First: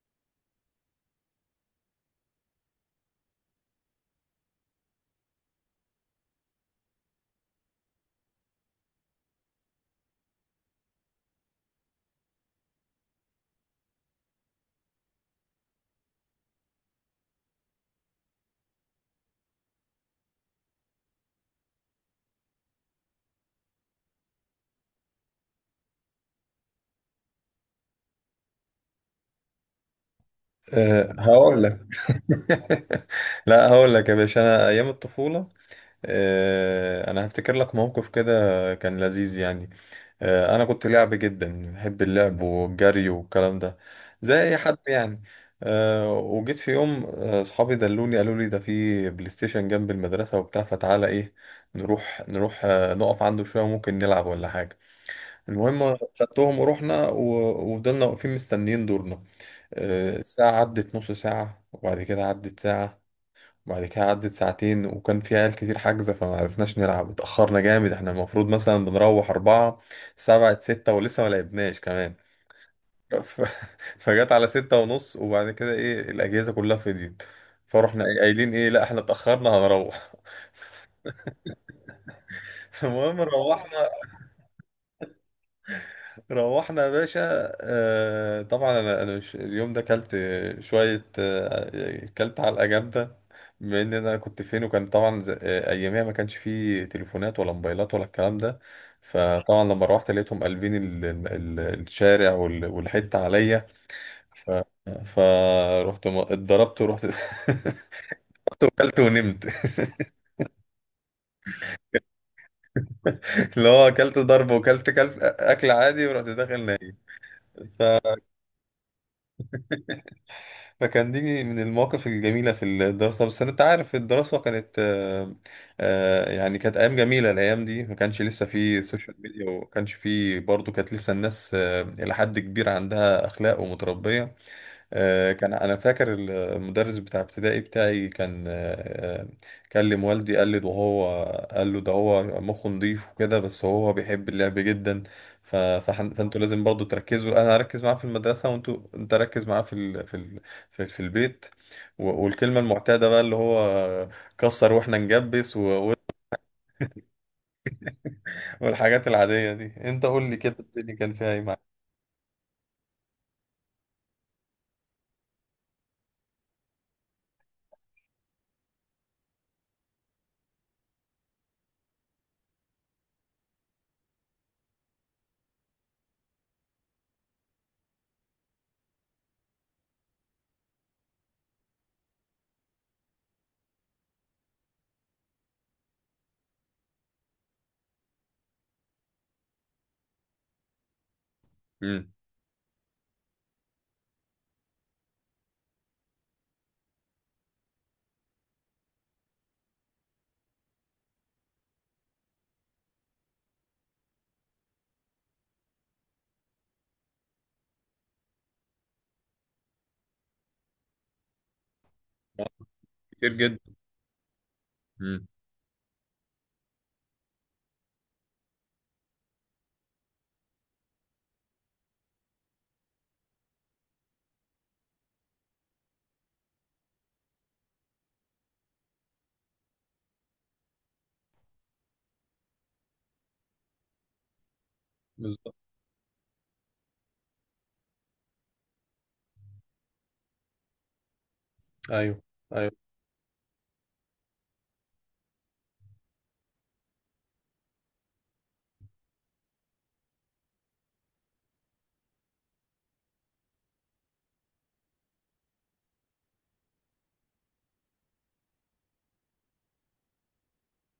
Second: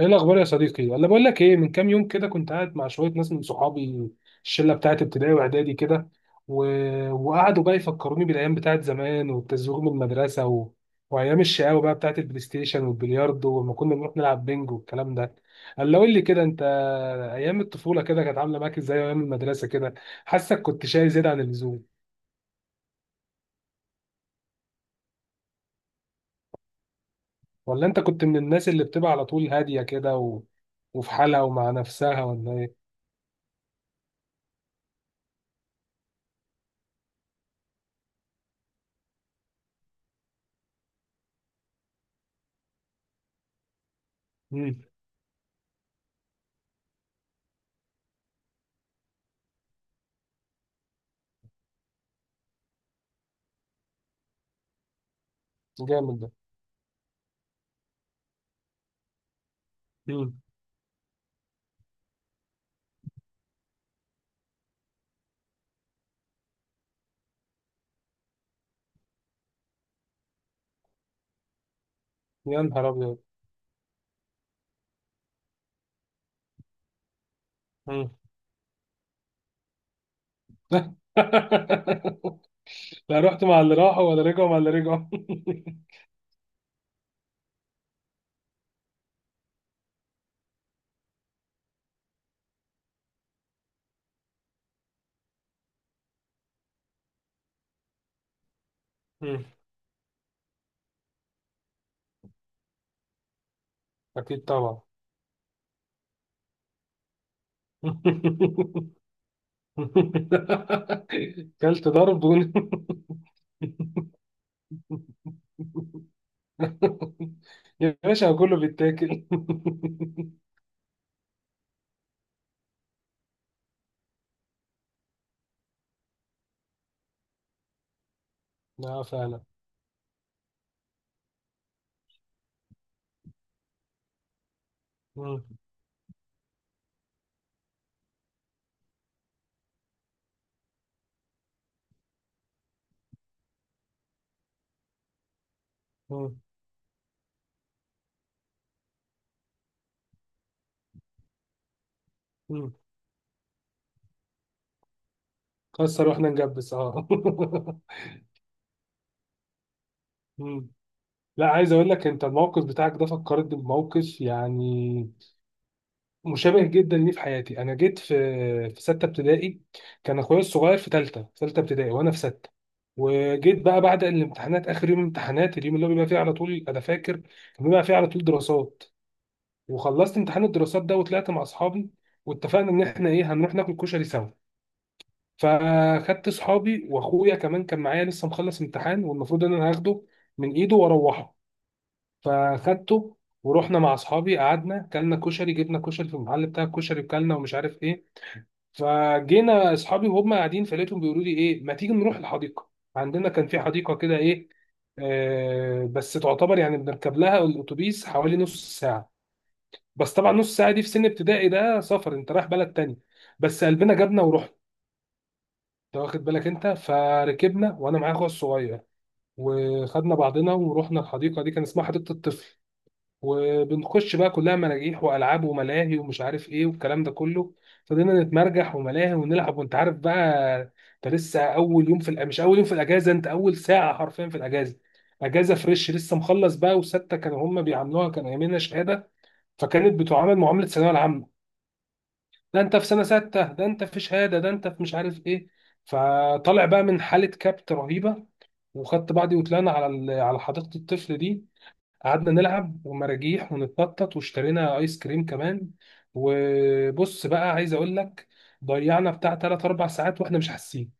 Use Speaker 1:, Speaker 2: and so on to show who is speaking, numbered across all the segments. Speaker 1: ايه الاخبار يا صديقي؟ ولا بقول لك ايه، من كام يوم كده كنت قاعد مع شويه ناس من صحابي، الشله بتاعت ابتدائي واعدادي كده و... وقعدوا بقى يفكروني بالايام بتاعت زمان والتزويغ من المدرسه وايام الشقاوه بقى بتاعت البلاي ستيشن والبلياردو، ولما كنا بنروح نلعب بينج والكلام ده. قول لي كده انت، ايام الطفوله كده كانت عامله معاك ازاي؟ ايام المدرسه كده، حاسك كنت شاي زياده عن اللزوم، ولا انت كنت من الناس اللي بتبقى على طول هاديه كده وفي
Speaker 2: أه
Speaker 1: حالها
Speaker 2: هقول
Speaker 1: ومع
Speaker 2: لك.
Speaker 1: نفسها، ولا ايه؟
Speaker 2: لا هقول لك يا باشا، انا ايام الطفوله. أه انا هفتكر لك موقف كده، كان لذيذ يعني. أه انا كنت لعب جدا، بحب اللعب والجري والكلام ده، زي اي حد
Speaker 1: امم.
Speaker 2: يعني. أه وجيت في يوم اصحابي دلوني، قالوا لي ده في بلاي ستيشن جنب المدرسه وبتاع، فتعالى ايه نروح نروح نقف عنده شويه، ممكن نلعب ولا حاجه. المهم
Speaker 1: جامد ده.
Speaker 2: خدتهم ورحنا وفضلنا واقفين مستنيين دورنا.
Speaker 1: امم.
Speaker 2: الساعة عدت نص ساعة، وبعد كده عدت ساعة، وبعد كده عدت ساعتين. وكان في عيال كتير حاجزة، فما عرفناش نلعب. اتأخرنا جامد، احنا المفروض مثلا بنروح أربعة، سبعة ستة ولسه ما لعبناش كمان.
Speaker 1: يا نهار ابيض.
Speaker 2: ف... فجت على 6:30، وبعد كده ايه الأجهزة كلها فضيت. فروحنا
Speaker 1: مم.
Speaker 2: إيه قايلين ايه، لا احنا اتأخرنا هنروح. المهم
Speaker 1: لا، رحت مع اللي
Speaker 2: روحنا.
Speaker 1: راحوا ولا رجعوا مع اللي رجعوا؟
Speaker 2: روحنا يا باشا. آه طبعا انا مش اليوم ده كلت شويه، آه كلت علقه جامده. بما ان انا كنت فين، وكان طبعا اياميها ما كانش فيه تليفونات ولا موبايلات ولا الكلام ده.
Speaker 1: مم.
Speaker 2: فطبعا لما روحت لقيتهم قلبين الشارع والحته عليا.
Speaker 1: أكيد طبعا.
Speaker 2: فروحت اتضربت ورحت. رحت وكلت ونمت.
Speaker 1: كلت ضرب
Speaker 2: اللي هو اكلت ضرب وكلت اكل عادي، ورحت داخل نايم.
Speaker 1: يا باشا كله بيتاكل.
Speaker 2: فكان دي من المواقف الجميلة في الدراسة. بس أنت عارف الدراسة كانت يعني كانت أيام جميلة. الأيام دي ما كانش لسه في
Speaker 1: لا
Speaker 2: سوشيال
Speaker 1: فعلا.
Speaker 2: ميديا، وما كانش في برضه، كانت لسه الناس إلى حد كبير عندها أخلاق ومتربية. آه،
Speaker 1: مم.
Speaker 2: كان انا فاكر. المدرس بتاع ابتدائي بتاعي كان كلم والدي. قال لي ده هو، قال له ده هو مخه نضيف وكده، بس هو بيحب اللعب جدا. فانتوا
Speaker 1: مم.
Speaker 2: لازم برضو تركزوا. انا اركز معاه في المدرسه، وانتوا، انت ركز معاه في البيت. والكلمه
Speaker 1: مم.
Speaker 2: المعتاده بقى اللي هو كسر واحنا نجبس.
Speaker 1: كسر
Speaker 2: و-
Speaker 1: واحنا نجبس، اه.
Speaker 2: والحاجات العاديه دي. انت قول لي كده،
Speaker 1: مم.
Speaker 2: الدنيا كان فيها ايه
Speaker 1: لا،
Speaker 2: معاك؟
Speaker 1: عايز اقول لك، انت الموقف بتاعك ده فكرت بموقف يعني مشابه جدا ليه في حياتي. انا جيت في سته ابتدائي، كان اخويا الصغير في ثالثه ابتدائي وانا في سته. وجيت بقى بعد الامتحانات، اخر يوم امتحانات اليوم اللي هو بيبقى فيه على طول، انا فاكر كان بيبقى فيه على طول دراسات. وخلصت امتحان الدراسات ده وطلعت مع اصحابي، واتفقنا ان احنا ايه، هنروح ناكل كشري سوا. فخدت اصحابي، واخويا كمان كان معايا لسه مخلص امتحان، والمفروض ان انا هاخده من ايده واروحه.
Speaker 2: امم.
Speaker 1: فخدته ورحنا مع اصحابي، قعدنا كلنا كشري، جبنا كشري في المحل بتاع الكشري وكلنا ومش عارف ايه. فجينا اصحابي وهم قاعدين، فلقيتهم بيقولوا لي ايه، ما تيجي نروح الحديقه؟ عندنا كان في حديقه كده ايه، آه، بس تعتبر يعني بنركب لها الاتوبيس حوالي نص ساعه. بس طبعا نص ساعه دي في سن ابتدائي ده سفر، انت رايح بلد تاني.
Speaker 2: كتير جدا.
Speaker 1: بس قلبنا جابنا ورحنا.
Speaker 2: امم.
Speaker 1: انت واخد بالك؟ انت فركبنا وانا معايا اخويا الصغير، وخدنا بعضنا ورحنا الحديقه دي، كان اسمها حديقه الطفل. وبنخش بقى كلها مراجيح والعاب وملاهي ومش عارف ايه والكلام ده كله. فضلنا نتمرجح وملاهي ونلعب، وانت عارف بقى، انت لسه اول يوم في مش اول يوم في الاجازه، انت اول ساعه حرفيا في الاجازه.
Speaker 2: بالظبط.
Speaker 1: اجازه فريش لسه مخلص بقى، وسته كانوا هم بيعاملوها كان ايامنا شهاده، فكانت بتعامل معامله الثانويه العامه.
Speaker 2: ايوه.
Speaker 1: ده
Speaker 2: ايوه.
Speaker 1: انت في سنه سته، ده انت في شهاده، ده انت في مش عارف ايه. فطالع بقى من حاله كبت رهيبه، وخدت بعضي وطلعنا على على حديقه الطفل دي، قعدنا نلعب ومراجيح ونتنطط، واشترينا ايس كريم كمان. وبص بقى عايز اقول لك، ضيعنا بتاع 3 4 ساعات واحنا مش حاسين،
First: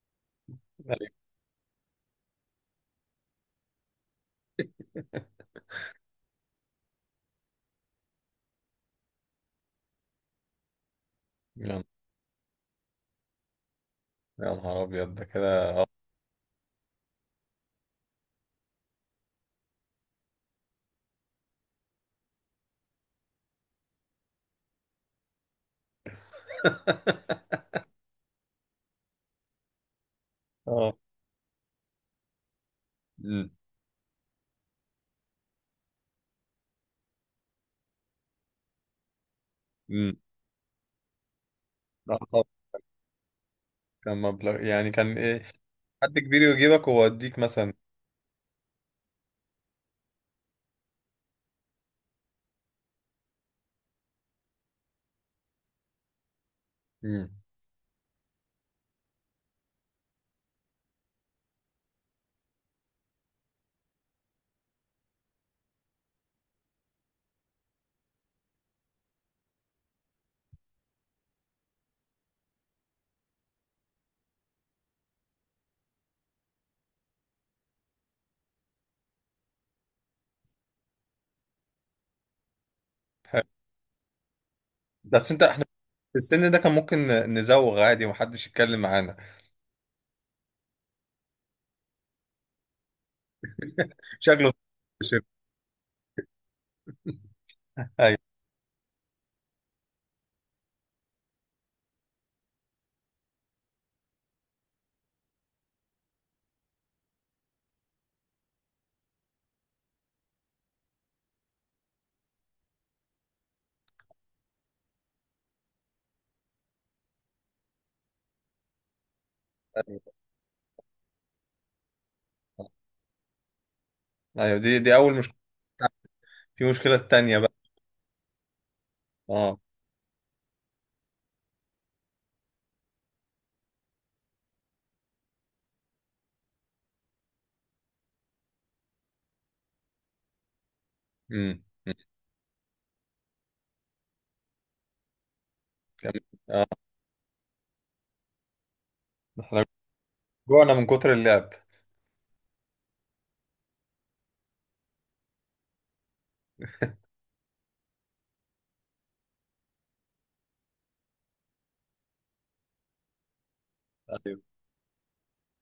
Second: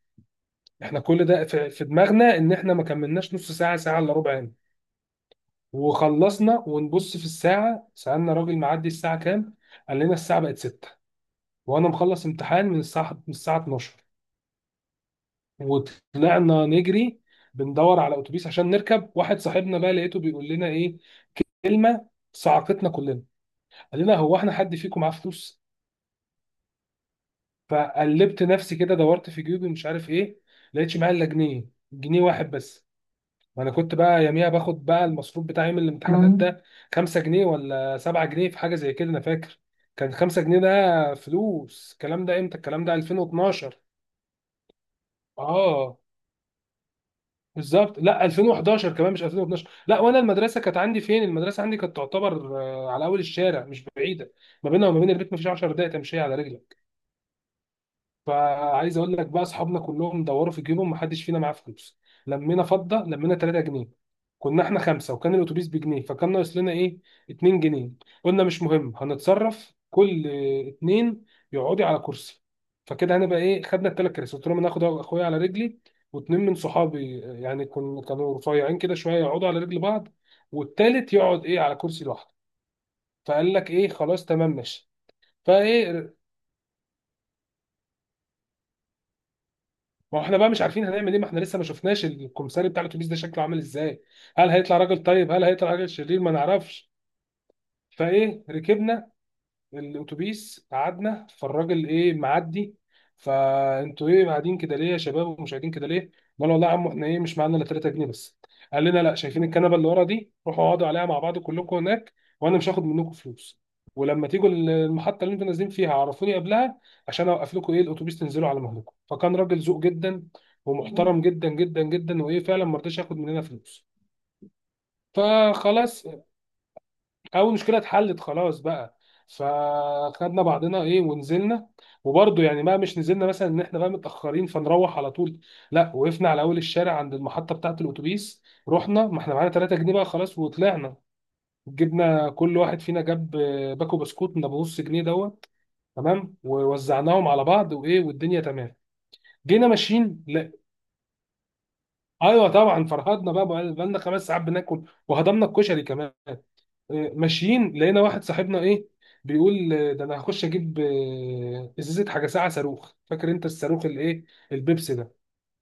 Speaker 1: احنا
Speaker 2: ايوه
Speaker 1: كل ده في دماغنا ان احنا ما كملناش نص ساعه، ساعه الا ربع يعني. وخلصنا ونبص في الساعه، سالنا راجل معدي الساعه كام، قال لنا الساعه بقت 6.
Speaker 2: يا
Speaker 1: وانا مخلص امتحان من الساعه 12.
Speaker 2: يا نهار ابيض ده كده.
Speaker 1: وطلعنا نجري بندور على اتوبيس عشان نركب، واحد صاحبنا بقى لقيته بيقول لنا ايه، كلمه صعقتنا كلنا، قال لنا هو احنا حد فيكم معاه فلوس؟ فقلبت نفسي كده، دورت في جيوبي مش عارف ايه،
Speaker 2: اه.
Speaker 1: لقيتش معايا الا جنيه، جنيه واحد بس.
Speaker 2: مم.
Speaker 1: وانا كنت بقى يوميها باخد بقى المصروف بتاعي يوم الامتحانات مم. ده خمسة جنيه ولا سبعة جنيه، في حاجة زي كده انا فاكر كان
Speaker 2: مم.
Speaker 1: خمسة جنيه. ده فلوس،
Speaker 2: لا
Speaker 1: الكلام ده
Speaker 2: طبعا.
Speaker 1: امتى؟ الكلام ده 2012.
Speaker 2: كان مبلغ يعني كان ايه،
Speaker 1: اه
Speaker 2: حد كبير يجيبك ويوديك مثلا.
Speaker 1: بالظبط، لا 2011 كمان، مش 2012. لا، وانا المدرسه كانت عندي فين؟ المدرسه عندي كانت تعتبر على اول الشارع، مش بعيده، ما بينها وما بين البيت مفيش 10 دقائق تمشي على رجلك.
Speaker 2: مم.
Speaker 1: فعايز اقول لك بقى، اصحابنا كلهم دوروا في جيبهم محدش فينا معاه فلوس، لمينا فضه لمينا 3 جنيه. كنا احنا خمسه، وكان الاتوبيس بجنيه، فكان ناقص لنا ايه، 2 جنيه. قلنا مش مهم هنتصرف، كل اتنين يقعدي على كرسي، فكده هنبقى ايه، خدنا الثلاث كراسي، قلت لهم انا هاخد اخويا على رجلي، واتنين من صحابي يعني كانوا رفيعين كده شويه يقعدوا على رجل بعض، والتالت يقعد ايه على كرسي لوحده. فقال لك ايه، خلاص تمام ماشي.
Speaker 2: بس انت احنا
Speaker 1: فايه،
Speaker 2: في السن ده، كان ممكن نزوغ عادي ومحدش يتكلم معانا.
Speaker 1: ما هو احنا بقى مش عارفين هنعمل ايه، ما احنا لسه ما شفناش الكمساري بتاع الاتوبيس ده شكله عامل ازاي، هل
Speaker 2: شكله.
Speaker 1: هيطلع راجل
Speaker 2: شف.
Speaker 1: طيب، هل هيطلع راجل شرير، ما نعرفش.
Speaker 2: ايوه.
Speaker 1: فايه ركبنا الاتوبيس قعدنا، فالراجل ايه معدي، فانتوا ايه قاعدين كده ليه يا شباب، ومش قاعدين كده ليه؟ قال والله يا عم احنا ايه مش معانا الا 3 جنيه بس. قال لنا، لا، شايفين الكنبه اللي ورا دي، روحوا اقعدوا عليها مع بعض كلكم هناك، وانا مش هاخد منكم فلوس. ولما تيجوا المحطه اللي انتوا نازلين فيها عرفوني قبلها عشان اوقف لكم ايه الاتوبيس تنزلوا على مهلكم. فكان راجل ذوق
Speaker 2: ايوه.
Speaker 1: جدا ومحترم جدا جدا جدا، وايه، فعلا ما رضاش ياخد مننا فلوس.
Speaker 2: ايوه دي اول مشكله،
Speaker 1: فخلاص،
Speaker 2: في مشكله تانية
Speaker 1: او
Speaker 2: بقى.
Speaker 1: المشكله اتحلت خلاص بقى.
Speaker 2: اه.
Speaker 1: فخدنا بعضنا ايه ونزلنا. وبرضه يعني ما مش نزلنا مثلا ان احنا بقى متاخرين فنروح على طول، لا، وقفنا على اول الشارع عند المحطه بتاعه الاتوبيس، رحنا ما احنا معانا 3 جنيه بقى خلاص وطلعنا.
Speaker 2: امم.
Speaker 1: جبنا كل واحد فينا جاب باكو بسكوت من ابو نص جنيه دوت،
Speaker 2: كمان
Speaker 1: تمام، ووزعناهم على بعض، وايه، والدنيا تمام.
Speaker 2: احنا
Speaker 1: جينا ماشيين، لا،
Speaker 2: جوعنا من كتر اللعب.
Speaker 1: ايوه طبعا فرهدنا بقى، بقى لنا خمس ساعات بناكل وهضمنا الكشري كمان. ماشيين لقينا واحد صاحبنا ايه بيقول ده انا هخش اجيب ازازه حاجه ساعه صاروخ. فاكر انت الصاروخ الايه؟
Speaker 2: ايوه.
Speaker 1: البيبسي ده.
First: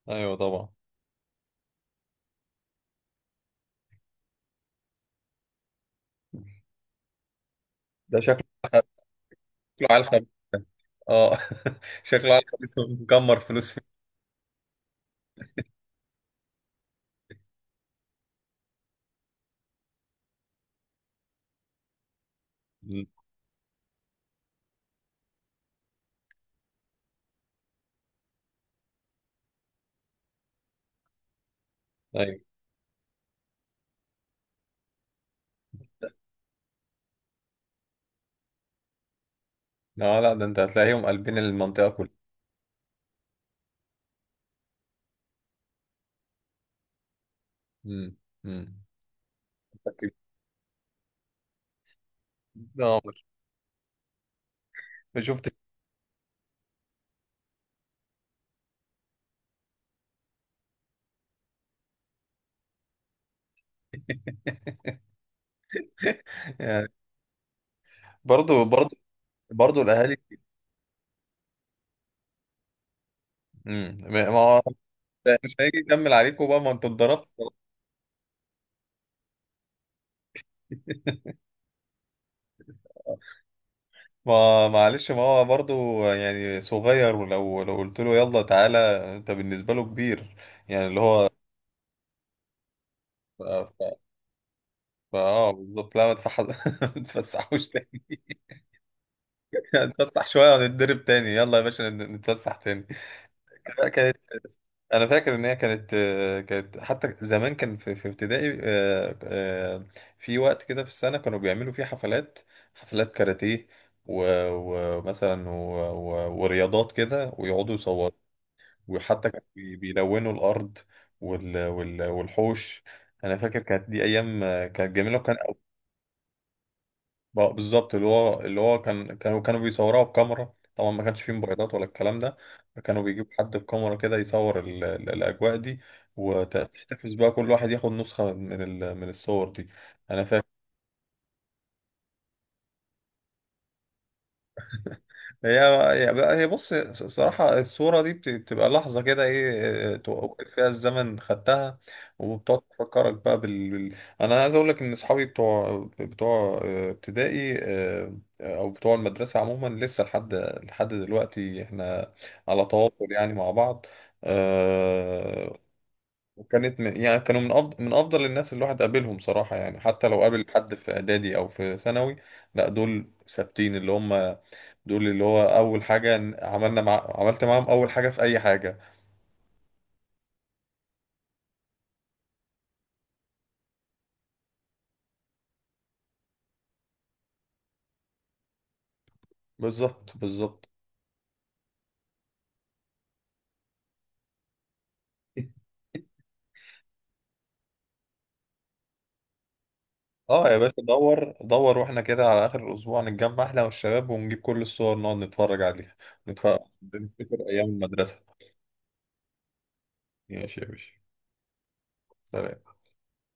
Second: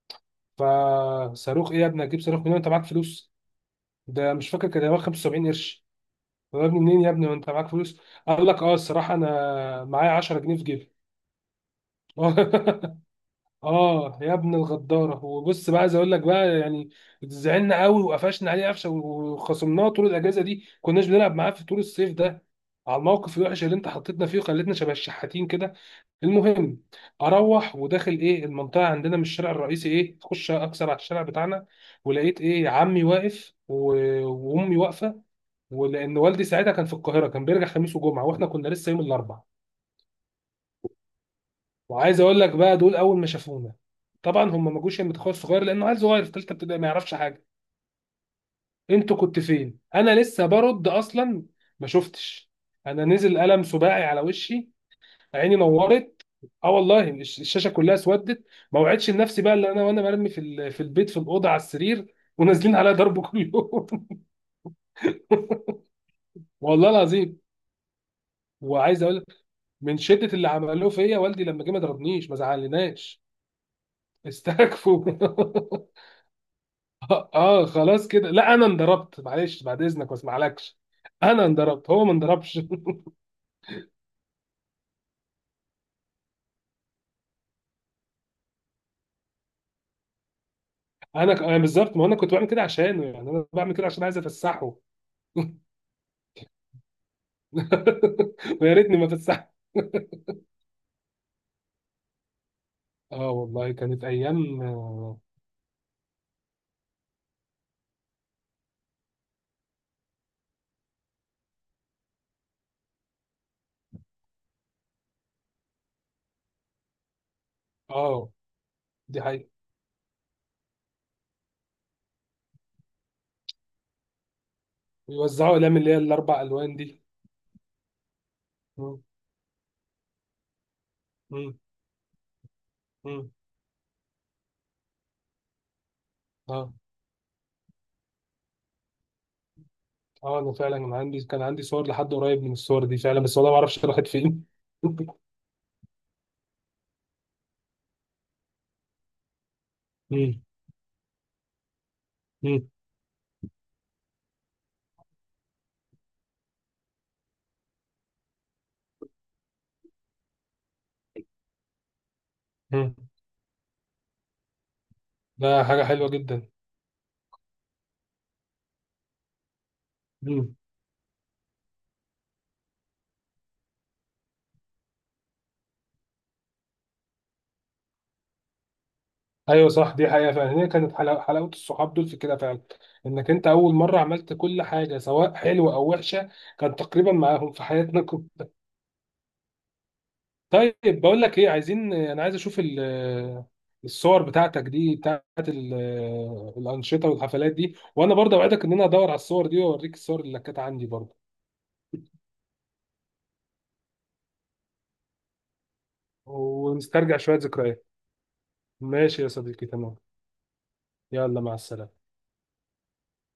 Speaker 2: ايوه طبعا.
Speaker 1: فصاروخ ايه يا ابني، هتجيب صاروخ منين، انت معاك فلوس؟ ده مش فاكر كان هو 75 قرش. طب يا ابني منين يا ابني، وانت معاك فلوس؟
Speaker 2: ده شكله.
Speaker 1: قال لك اه،
Speaker 2: خ-
Speaker 1: الصراحه انا
Speaker 2: شكله عيل
Speaker 1: معايا
Speaker 2: خبيث.
Speaker 1: 10 جنيه في جيبي.
Speaker 2: اه. شكله عيل خبيث، مكمر فلوس فيه.
Speaker 1: اه يا ابن الغداره. وبص بقى عايز اقول لك بقى يعني، زعلنا قوي وقفشنا عليه قفشه، وخصمناه طول الاجازه دي كناش بنلعب معاه في طول الصيف ده، على
Speaker 2: مم.
Speaker 1: الموقف الوحش اللي انت حطيتنا فيه وخلتنا شبه الشحاتين كده. المهم، اروح وداخل ايه المنطقه عندنا من الشارع الرئيسي، ايه اخش اكسر على الشارع بتاعنا،
Speaker 2: ايوه.
Speaker 1: ولقيت ايه عمي واقف وامي واقفه. ولان والدي ساعتها كان في القاهره، كان بيرجع خميس وجمعه، واحنا كنا لسه يوم الاربعاء.
Speaker 2: لا لا، ده انت هتلاقيهم قلبين المنطقة كلها.
Speaker 1: وعايز اقول لك بقى، دول اول ما شافونا، طبعا هم ما جوش المتخصص صغير لانه عيل صغير في ثالثه ابتدائي ما يعرفش حاجه.
Speaker 2: امم. امم.
Speaker 1: انتوا كنت فين؟ انا لسه برد اصلا ما شفتش،
Speaker 2: اه.
Speaker 1: انا نزل قلم سباعي على وشي،
Speaker 2: ما شفت.
Speaker 1: عيني نورت، اه والله الشاشه كلها اسودت. ما وعدتش لنفسي بقى اللي انا، وانا مرمي في في البيت في الاوضه على السرير، ونازلين عليا ضرب كل يوم.
Speaker 2: يعني.
Speaker 1: والله العظيم.
Speaker 2: برضو برضو،
Speaker 1: وعايز اقول لك،
Speaker 2: برضو
Speaker 1: من
Speaker 2: الاهالي.
Speaker 1: شده اللي عملوه فيا، والدي لما جه ما ضربنيش، ما زعلناش،
Speaker 2: امم. ما هو
Speaker 1: استكفوا.
Speaker 2: مش هيجي يكمل عليكم بقى، ما انتوا
Speaker 1: اه
Speaker 2: اتضربتوا.
Speaker 1: خلاص كده، لا انا انضربت، معلش بعد اذنك ما اسمعلكش، انا انضربت هو ما انضربش.
Speaker 2: ما معلش، ما هو برضو يعني صغير، ولو قلت له يلا تعالى، انت بالنسبة له كبير. يعني اللي هو
Speaker 1: أنا بالظبط، ما انا كنت بعمل كده عشانه يعني،
Speaker 2: ف-
Speaker 1: انا بعمل كده
Speaker 2: ف-
Speaker 1: عشان عايز افسحه.
Speaker 2: فاه بالظبط. لا ما تفح- ما تفسحوش تاني.
Speaker 1: ويا ريتني ما فسحت.
Speaker 2: نتفسح شوية ونتدرب تاني، يلا يا باشا نتفسح تاني.
Speaker 1: اه والله
Speaker 2: لا،
Speaker 1: كانت
Speaker 2: كانت.
Speaker 1: ايام،
Speaker 2: انا
Speaker 1: اه
Speaker 2: فاكر ان هي كانت كانت. حتى زمان كان في ابتدائي في وقت كده في السنه كانوا بيعملوا فيه حفلات. حفلات كاراتيه و- ومثلا ورياضات كده ويقعدوا يصوروا.
Speaker 1: آه، دي
Speaker 2: وحتى كانوا
Speaker 1: حقيقة.
Speaker 2: بيلونوا الارض والحوش. انا فاكر كانت دي ايام كانت جميله. وكان
Speaker 1: ويوزعوا اقلام اللي هي الاربع الوان دي.
Speaker 2: بالظبط، اللي هو
Speaker 1: مم،
Speaker 2: كان كانوا بيصوروها بكاميرا. طبعا ما كانش فيه
Speaker 1: مم،
Speaker 2: موبايلات ولا الكلام ده. فكانوا بيجيب
Speaker 1: مم.
Speaker 2: حد بكاميرا كده يصور الاجواء دي.
Speaker 1: اه.
Speaker 2: وتحتفظ بقى كل واحد ياخد نسخة من الصور دي. انا
Speaker 1: اه
Speaker 2: فاكر.
Speaker 1: انا فعلا كان عندي، كان عندي صور لحد قريب من الصور دي فعلا، بس والله ما اعرفش راحت فين.
Speaker 2: هي هي بقى- هي بص الصراحة، الصورة دي بتبقى لحظة كده، ايه،
Speaker 1: مم،
Speaker 2: توقف فيها الزمن خدتها. وبتقعد
Speaker 1: مم،
Speaker 2: تفكرك بقى. انا عايز اقول لك ان اصحابي بتوع ابتدائي او بتوع المدرسة عموما، لسه لحد دلوقتي احنا على
Speaker 1: مم.
Speaker 2: تواصل يعني مع بعض. آه،
Speaker 1: ده حاجة حلوة جدا.
Speaker 2: وكانت يعني كانوا من افضل الناس اللي الواحد قابلهم صراحة يعني، حتى لو قابل حد في اعدادي او في ثانوي. لا دول ثابتين اللي هم. دول اللي هو اول حاجه عملنا عملت معاهم اول حاجه في اي حاجه.
Speaker 1: ايوه صح، دي حقيقه فعلا، هي كانت حلاوه، حلاوه الصحاب دول في كده فعلا، انك انت اول مره عملت كل حاجه سواء حلوه او وحشه كان تقريبا معاهم في حياتنا كلها.
Speaker 2: بالظبط بالظبط.
Speaker 1: طيب بقول لك ايه، عايز اشوف آه، الصور بتاعتك دي بتاعت آه، الانشطه والحفلات دي، وانا برضه اوعدك ان انا ادور على الصور دي واوريك الصور اللي
Speaker 2: اه يا
Speaker 1: كانت
Speaker 2: باشا،
Speaker 1: عندي برضه،
Speaker 2: دور دور. واحنا كده على اخر الاسبوع نتجمع احنا والشباب ونجيب كل الصور نقعد نتفرج عليها. نتفرج،
Speaker 1: ونسترجع
Speaker 2: نفتكر
Speaker 1: شويه
Speaker 2: ايام
Speaker 1: ذكريات.
Speaker 2: المدرسه.
Speaker 1: ماشي يا صديقي، تمام.
Speaker 2: ماشي يا باشا.
Speaker 1: يلا، مع السلامه.
Speaker 2: سلام.